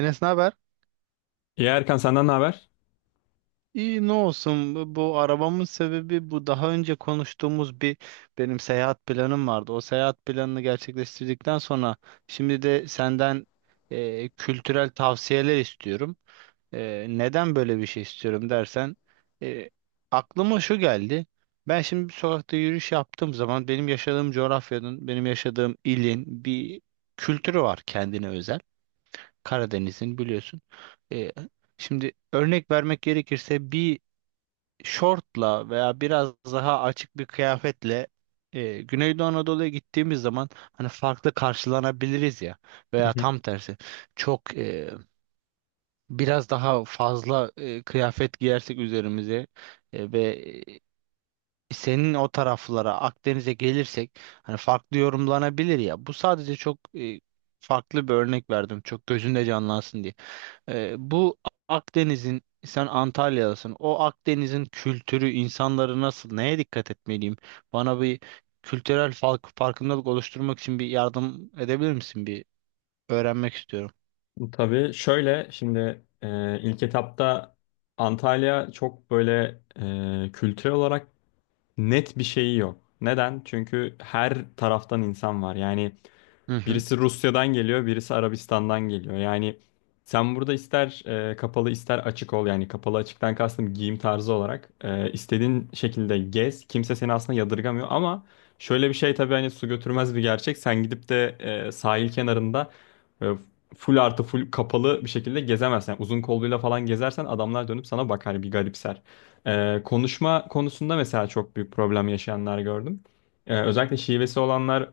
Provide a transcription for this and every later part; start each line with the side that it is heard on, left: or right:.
right: Enes, ne haber?
left: İyi Erkan, senden ne haber?
right: İyi ne olsun, bu arabamın sebebi bu, daha önce konuştuğumuz bir benim seyahat planım vardı. O seyahat planını gerçekleştirdikten sonra şimdi de senden kültürel tavsiyeler istiyorum. Neden böyle bir şey istiyorum dersen e, aklıma şu geldi. Ben şimdi bir sokakta yürüyüş yaptığım zaman benim yaşadığım coğrafyanın, benim yaşadığım ilin bir kültürü var kendine özel. Karadeniz'in biliyorsun. E, Şimdi örnek vermek gerekirse bir şortla veya biraz daha açık bir kıyafetle Güneydoğu Anadolu'ya gittiğimiz zaman hani farklı karşılanabiliriz ya,
left: Hı
right: veya tam tersi çok biraz daha fazla kıyafet giyersek üzerimize e, ve e, senin o taraflara Akdeniz'e gelirsek hani farklı yorumlanabilir ya. Bu sadece çok farklı bir örnek verdim. Çok gözünde canlansın diye. Bu Akdeniz'in, sen Antalya'dasın. O Akdeniz'in kültürü, insanları nasıl, neye dikkat etmeliyim? Bana bir kültürel fark, farkındalık oluşturmak için bir yardım edebilir misin? Bir öğrenmek istiyorum.
left: hı. Tabii şöyle, şimdi ilk etapta Antalya çok böyle kültürel olarak net bir şeyi yok. Neden? Çünkü her taraftan insan var. Yani
right: Hı hı.
left: birisi Rusya'dan geliyor, birisi Arabistan'dan geliyor. Yani sen burada ister kapalı ister açık ol. Yani kapalı açıktan kastım giyim tarzı olarak. İstediğin şekilde gez. Kimse seni aslında yadırgamıyor ama şöyle bir şey, tabii hani su götürmez bir gerçek. Sen gidip de sahil kenarında e, full artı full kapalı bir şekilde gezemezsin. Yani uzun kolluyla falan gezersen adamlar dönüp sana bakar, hani bir garipser. Konuşma konusunda mesela çok büyük problem yaşayanlar gördüm. Özellikle şivesi olanlar,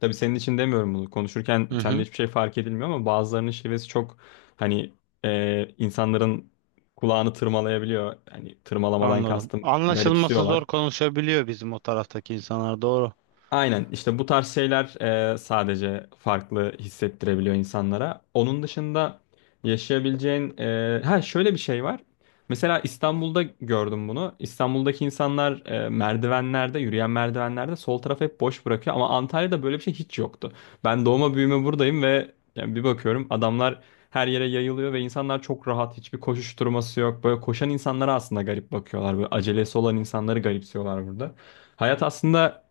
left: tabii senin için demiyorum bunu. Konuşurken
right: Hı
left: sende
right: hı.
left: hiçbir şey fark edilmiyor ama bazılarının şivesi çok, hani insanların kulağını tırmalayabiliyor. Hani tırmalamadan
right: Anladım.
left: kastım,
right: Anlaşılması
left: garipsiyorlar.
right: zor konuşabiliyor bizim o taraftaki insanlar. Doğru.
left: Aynen, işte bu tarz şeyler sadece farklı hissettirebiliyor insanlara. Onun dışında yaşayabileceğin ha, şöyle bir şey var. Mesela İstanbul'da gördüm bunu. İstanbul'daki insanlar merdivenlerde, yürüyen merdivenlerde sol tarafı hep boş bırakıyor ama Antalya'da böyle bir şey hiç yoktu. Ben doğma büyüme buradayım ve yani bir bakıyorum, adamlar her yere yayılıyor ve insanlar çok rahat, hiçbir koşuşturması yok. Böyle koşan insanlara aslında garip bakıyorlar. Böyle acelesi olan insanları garipsiyorlar burada. Hayat aslında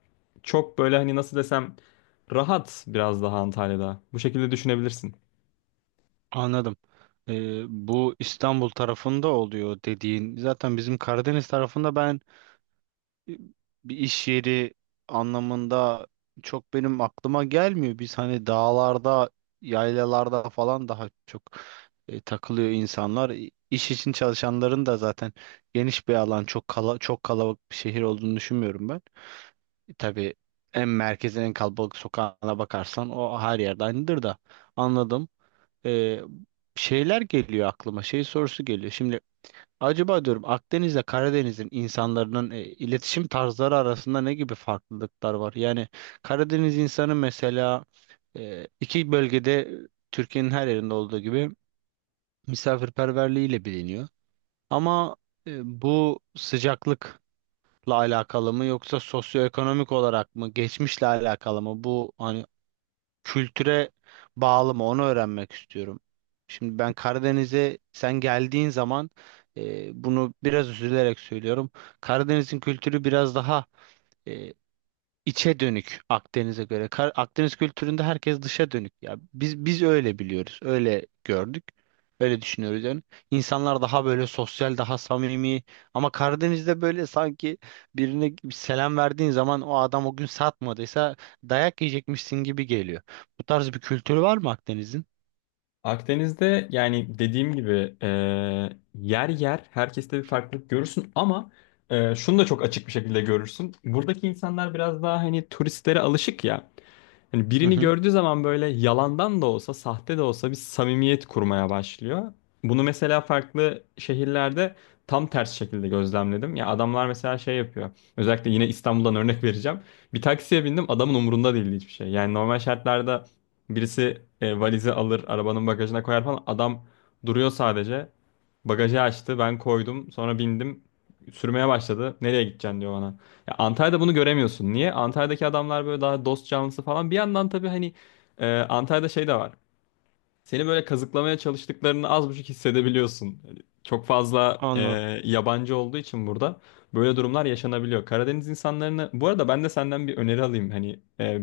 left: çok böyle, hani nasıl desem, rahat biraz daha Antalya'da. Bu şekilde düşünebilirsin.
right: Anladım. Bu İstanbul tarafında oluyor dediğin. Zaten bizim Karadeniz tarafında ben bir iş yeri anlamında çok benim aklıma gelmiyor. Biz hani dağlarda, yaylalarda falan daha çok takılıyor insanlar. İş için çalışanların da zaten geniş bir alan, çok kalabalık bir şehir olduğunu düşünmüyorum ben. Tabii en merkezin en kalabalık sokağına bakarsan o her yerde aynıdır da anladım. E, Şeyler geliyor aklıma, şey sorusu geliyor. Şimdi acaba diyorum Akdeniz'le Karadeniz'in insanların iletişim tarzları arasında ne gibi farklılıklar var? Yani Karadeniz insanı mesela iki bölgede, Türkiye'nin her yerinde olduğu gibi, misafirperverliğiyle biliniyor. Ama bu sıcaklıkla alakalı mı, yoksa sosyoekonomik olarak mı, geçmişle alakalı mı? Bu hani kültüre bağlı mı, onu öğrenmek istiyorum. Şimdi ben Karadeniz'e sen geldiğin zaman, bunu biraz üzülerek söylüyorum. Karadeniz'in kültürü biraz daha içe dönük Akdeniz'e göre. Akdeniz kültüründe herkes dışa dönük. Ya biz öyle biliyoruz, öyle gördük. Öyle düşünüyoruz yani. İnsanlar daha böyle sosyal, daha samimi. Ama Karadeniz'de böyle sanki birine bir selam verdiğin zaman o adam o gün satmadıysa dayak yiyecekmişsin gibi geliyor. Bu tarz bir kültürü var mı Akdeniz'in?
left: Akdeniz'de, yani dediğim gibi, yer yer herkeste bir farklılık görürsün ama şunu da çok açık bir şekilde görürsün. Buradaki insanlar biraz daha hani turistlere alışık ya. Hani
right: Hı
left: birini
right: hı,
left: gördüğü zaman böyle yalandan da olsa, sahte de olsa bir samimiyet kurmaya başlıyor. Bunu mesela farklı şehirlerde tam ters şekilde gözlemledim. Ya adamlar mesela şey yapıyor. Özellikle yine İstanbul'dan örnek vereceğim. Bir taksiye bindim, adamın umurunda değildi hiçbir şey. Yani normal şartlarda birisi valizi alır, arabanın bagajına koyar falan. Adam duruyor sadece. Bagajı açtı, ben koydum, sonra bindim. Sürmeye başladı. Nereye gideceksin diyor bana. Ya Antalya'da bunu göremiyorsun. Niye? Antalya'daki adamlar böyle daha dost canlısı falan. Bir yandan tabii hani Antalya'da şey de var. Seni böyle kazıklamaya çalıştıklarını az buçuk hissedebiliyorsun. Hani çok fazla
right: anladım.
left: yabancı olduğu için burada böyle durumlar yaşanabiliyor. Karadeniz insanlarını... Bu arada ben de senden bir öneri alayım. Hani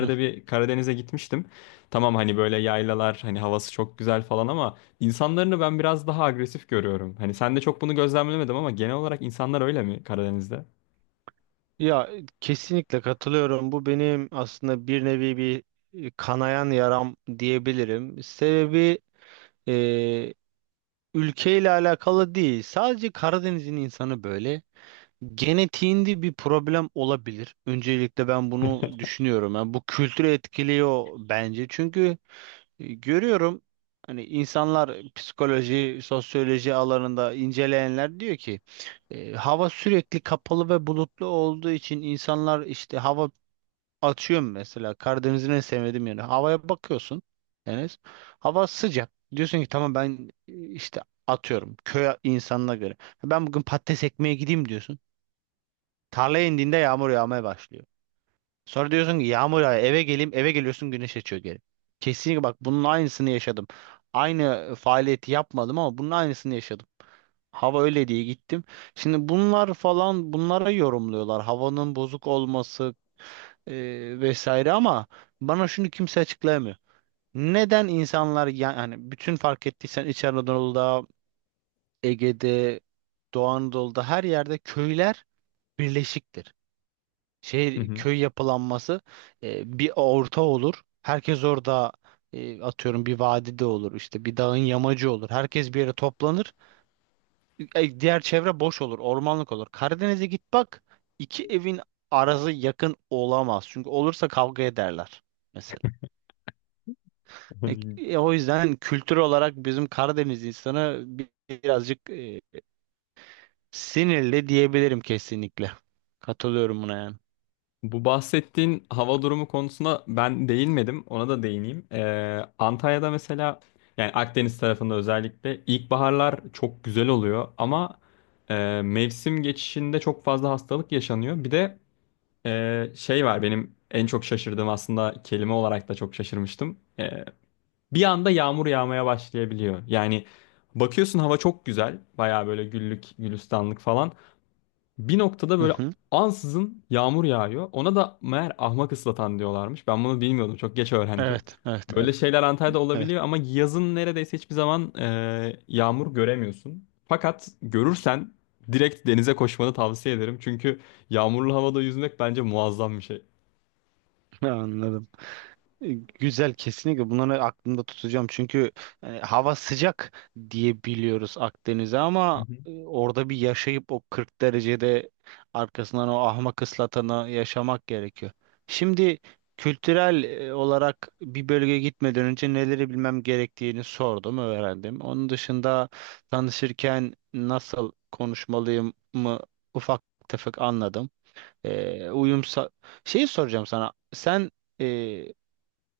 right: Hı.
left: bir Karadeniz'e gitmiştim. Tamam, hani böyle yaylalar, hani havası çok güzel falan ama insanlarını ben biraz daha agresif görüyorum. Hani sen de çok bunu gözlemlemedim ama genel olarak insanlar öyle mi Karadeniz'de?
right: Ya kesinlikle katılıyorum. Bu benim aslında bir nevi bir kanayan yaram diyebilirim. Sebebi ülkeyle alakalı değil. Sadece Karadeniz'in insanı böyle. Genetiğinde bir problem olabilir. Öncelikle ben bunu düşünüyorum. Yani bu kültürü etkiliyor bence. Çünkü görüyorum, hani insanlar psikoloji, sosyoloji alanında inceleyenler diyor ki hava sürekli kapalı ve bulutlu olduğu için insanlar işte hava. Atıyorum mesela Karadeniz'in en sevmediğim yeri. Havaya bakıyorsun, Enes. Hava sıcak. Diyorsun ki tamam ben işte atıyorum köy insanına göre. Ben bugün patates ekmeye gideyim diyorsun. Tarlaya indiğinde yağmur yağmaya başlıyor. Sonra diyorsun ki yağmur yağıyor, eve geleyim, eve geliyorsun güneş açıyor geri. Kesinlikle bak bunun aynısını yaşadım. Aynı faaliyeti yapmadım ama bunun aynısını yaşadım. Hava öyle diye gittim. Şimdi bunlar falan bunlara yorumluyorlar. Havanın bozuk olması vesaire, ama bana şunu kimse açıklayamıyor. Neden insanlar yani bütün fark ettiysen İç Anadolu'da, Ege'de, Doğu Anadolu'da her yerde köyler birleşiktir. Şehir köy yapılanması bir orta olur. Herkes orada atıyorum bir vadide olur, işte bir dağın yamacı olur. Herkes bir yere toplanır. Diğer çevre boş olur, ormanlık olur. Karadeniz'e git bak, iki evin arası yakın olamaz. Çünkü olursa kavga ederler.
left: Hani
right: O yüzden kültür olarak bizim Karadeniz insanı birazcık sinirli diyebilirim kesinlikle. Katılıyorum buna yani.
left: bu bahsettiğin hava durumu konusuna ben değinmedim. Ona da değineyim. Antalya'da mesela, yani Akdeniz tarafında özellikle ilkbaharlar çok güzel oluyor ama mevsim geçişinde çok fazla hastalık yaşanıyor. Bir de şey var, benim en çok şaşırdığım, aslında kelime olarak da çok şaşırmıştım. Bir anda yağmur yağmaya başlayabiliyor. Yani bakıyorsun, hava çok güzel. Baya böyle güllük, gülistanlık falan. Bir noktada
right: Hı
left: böyle
right: hı.
left: ansızın yağmur yağıyor. Ona da meğer ahmak ıslatan diyorlarmış. Ben bunu bilmiyordum. Çok geç öğrendim.
right: Evet, evet,
left: Böyle
right: evet,
left: şeyler Antalya'da
right: evet.
left: olabiliyor ama yazın neredeyse hiçbir zaman yağmur göremiyorsun. Fakat görürsen direkt denize koşmanı tavsiye ederim. Çünkü yağmurlu havada yüzmek bence muazzam bir şey.
right: Anladım. E, Güzel, kesinlikle bunları aklımda tutacağım, çünkü yani hava sıcak diye biliyoruz Akdeniz'e
left: Hı
right: ama
left: hı.
right: orada bir yaşayıp o 40 derecede arkasından o ahmak ıslatanı yaşamak gerekiyor. Şimdi kültürel olarak bir bölgeye gitmeden önce neleri bilmem gerektiğini sordum, öğrendim. Onun dışında tanışırken nasıl konuşmalıyım mı, ufak tefek anladım. E, uyum sa- Şeyi soracağım sana. Sen e,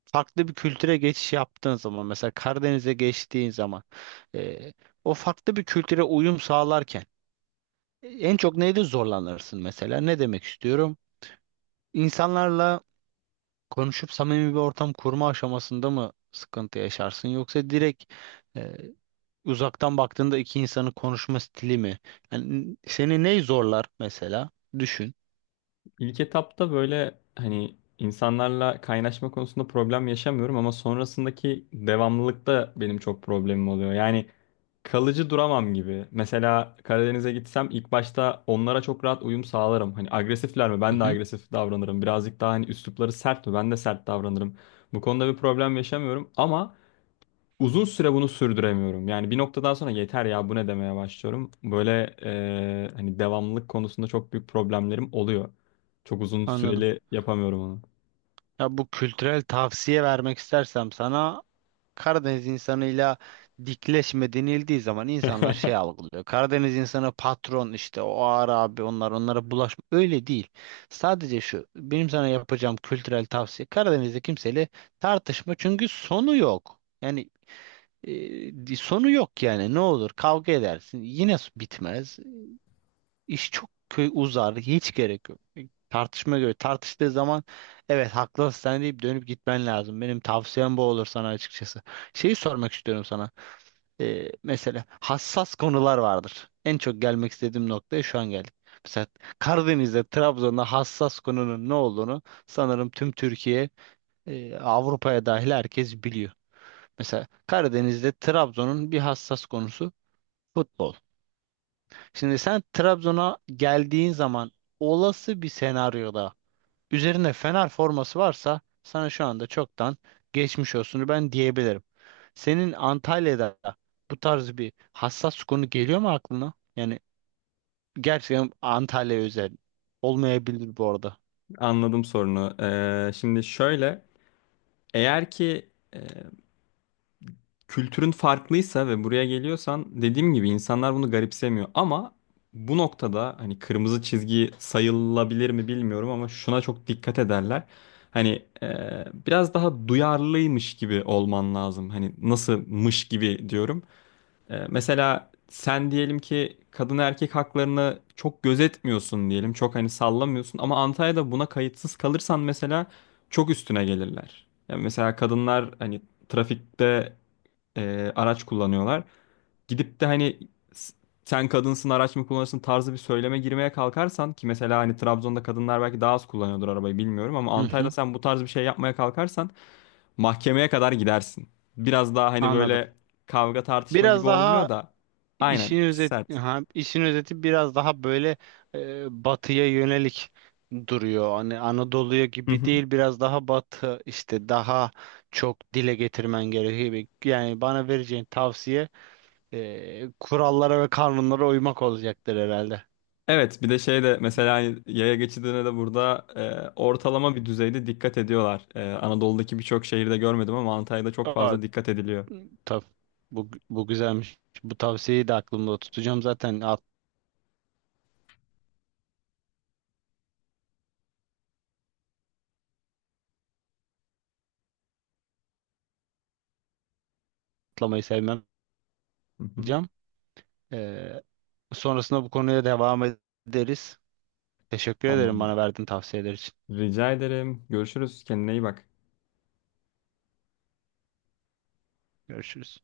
right: farklı bir kültüre geçiş yaptığın zaman, mesela Karadeniz'e geçtiğin zaman, e, o farklı bir kültüre uyum sağlarken en çok neyde zorlanırsın mesela? Ne demek istiyorum? İnsanlarla konuşup samimi bir ortam kurma aşamasında mı sıkıntı yaşarsın, yoksa direkt e, uzaktan baktığında iki insanın konuşma stili mi? Yani seni ney zorlar mesela? Düşün.
left: İlk etapta böyle hani insanlarla kaynaşma konusunda problem yaşamıyorum ama sonrasındaki devamlılıkta benim çok problemim oluyor. Yani kalıcı duramam gibi. Mesela Karadeniz'e gitsem ilk başta onlara çok rahat uyum sağlarım. Hani agresifler mi?
right: Hı
left: Ben de
right: hı,
left: agresif davranırım. Birazcık daha hani üslupları sert mi? Ben de sert davranırım. Bu konuda bir problem yaşamıyorum ama uzun süre bunu sürdüremiyorum. Yani bir noktadan sonra yeter ya bu, ne demeye başlıyorum. Böyle hani devamlılık konusunda çok büyük problemlerim oluyor. Çok uzun
right: anladım.
left: süreli yapamıyorum onu.
right: Ya bu kültürel tavsiye vermek istersem sana, Karadeniz insanıyla dikleşme denildiği zaman insanlar şey algılıyor. Karadeniz insanı patron, işte o ağır abi, onlar, onlara bulaşma. Öyle değil. Sadece şu benim sana yapacağım kültürel tavsiye: Karadeniz'de kimseyle tartışma, çünkü sonu yok. Yani sonu yok yani, ne olur kavga edersin, yine bitmez. Uzar. Hiç gerek yok. Tartışma göre. Tartıştığı zaman evet haklısın sen deyip dönüp gitmen lazım. Benim tavsiyem bu olur sana açıkçası. Şeyi sormak istiyorum sana. Mesela hassas konular vardır. En çok gelmek istediğim noktaya şu an geldik. Mesela Karadeniz'de, Trabzon'da hassas konunun ne olduğunu sanırım tüm Türkiye, Avrupa'ya dahil herkes biliyor. Mesela Karadeniz'de Trabzon'un bir hassas konusu futbol. Şimdi sen Trabzon'a geldiğin zaman, olası bir senaryoda üzerine Fener forması varsa sana şu anda çoktan geçmiş olsun ben diyebilirim. Senin Antalya'da bu tarz bir hassas konu geliyor mu aklına? Yani gerçekten Antalya özel olmayabilir bu arada.
left: Anladım sorunu. Şimdi şöyle, eğer ki kültürün farklıysa ve buraya geliyorsan, dediğim gibi insanlar bunu garipsemiyor. Ama bu noktada hani kırmızı çizgi sayılabilir mi bilmiyorum ama şuna çok dikkat ederler. Hani biraz daha duyarlıymış gibi olman lazım. Hani nasılmış gibi diyorum. Mesela sen diyelim ki kadın erkek haklarını çok gözetmiyorsun diyelim. Çok hani sallamıyorsun ama Antalya'da buna kayıtsız kalırsan mesela çok üstüne gelirler. Yani mesela kadınlar hani trafikte araç kullanıyorlar. Gidip de hani s- sen kadınsın, araç mı kullanırsın tarzı bir söyleme girmeye kalkarsan, ki mesela hani Trabzon'da kadınlar belki daha az kullanıyordur arabayı bilmiyorum, ama
right: Hı
left: Antalya'da
right: hı,
left: sen bu tarz bir şey yapmaya kalkarsan mahkemeye kadar gidersin. Biraz daha hani
right: anladım.
left: böyle kavga tartışma
right: Biraz
left: gibi olmuyor
right: daha
left: da aynen
right: İşin özet,
left: sert.
right: ha, işin özeti biraz daha böyle batıya yönelik duruyor. Hani Anadolu'ya
left: Hı
right: gibi
left: hı.
right: değil, biraz daha batı, işte daha çok dile getirmen gerekiyor. Yani bana vereceğin tavsiye kurallara ve kanunlara uymak olacaktır herhalde.
left: Evet, bir de şey de mesela hani yaya geçidine de burada ortalama bir düzeyde dikkat ediyorlar. Anadolu'daki birçok şehirde görmedim ama Antalya'da çok
right: Aa,
left: fazla dikkat ediliyor.
right: tabii. Bu güzelmiş. Bu tavsiyeyi de aklımda tutacağım. Zaten atlamayı sevmem.
left: Hı hı.
right: Hocam. E, Sonrasında bu konuya devam ederiz. Teşekkür ederim
left: Tamam.
right: bana verdiğin tavsiyeler için.
left: Rica ederim. Görüşürüz. Kendine iyi bak.
right: Görüşürüz.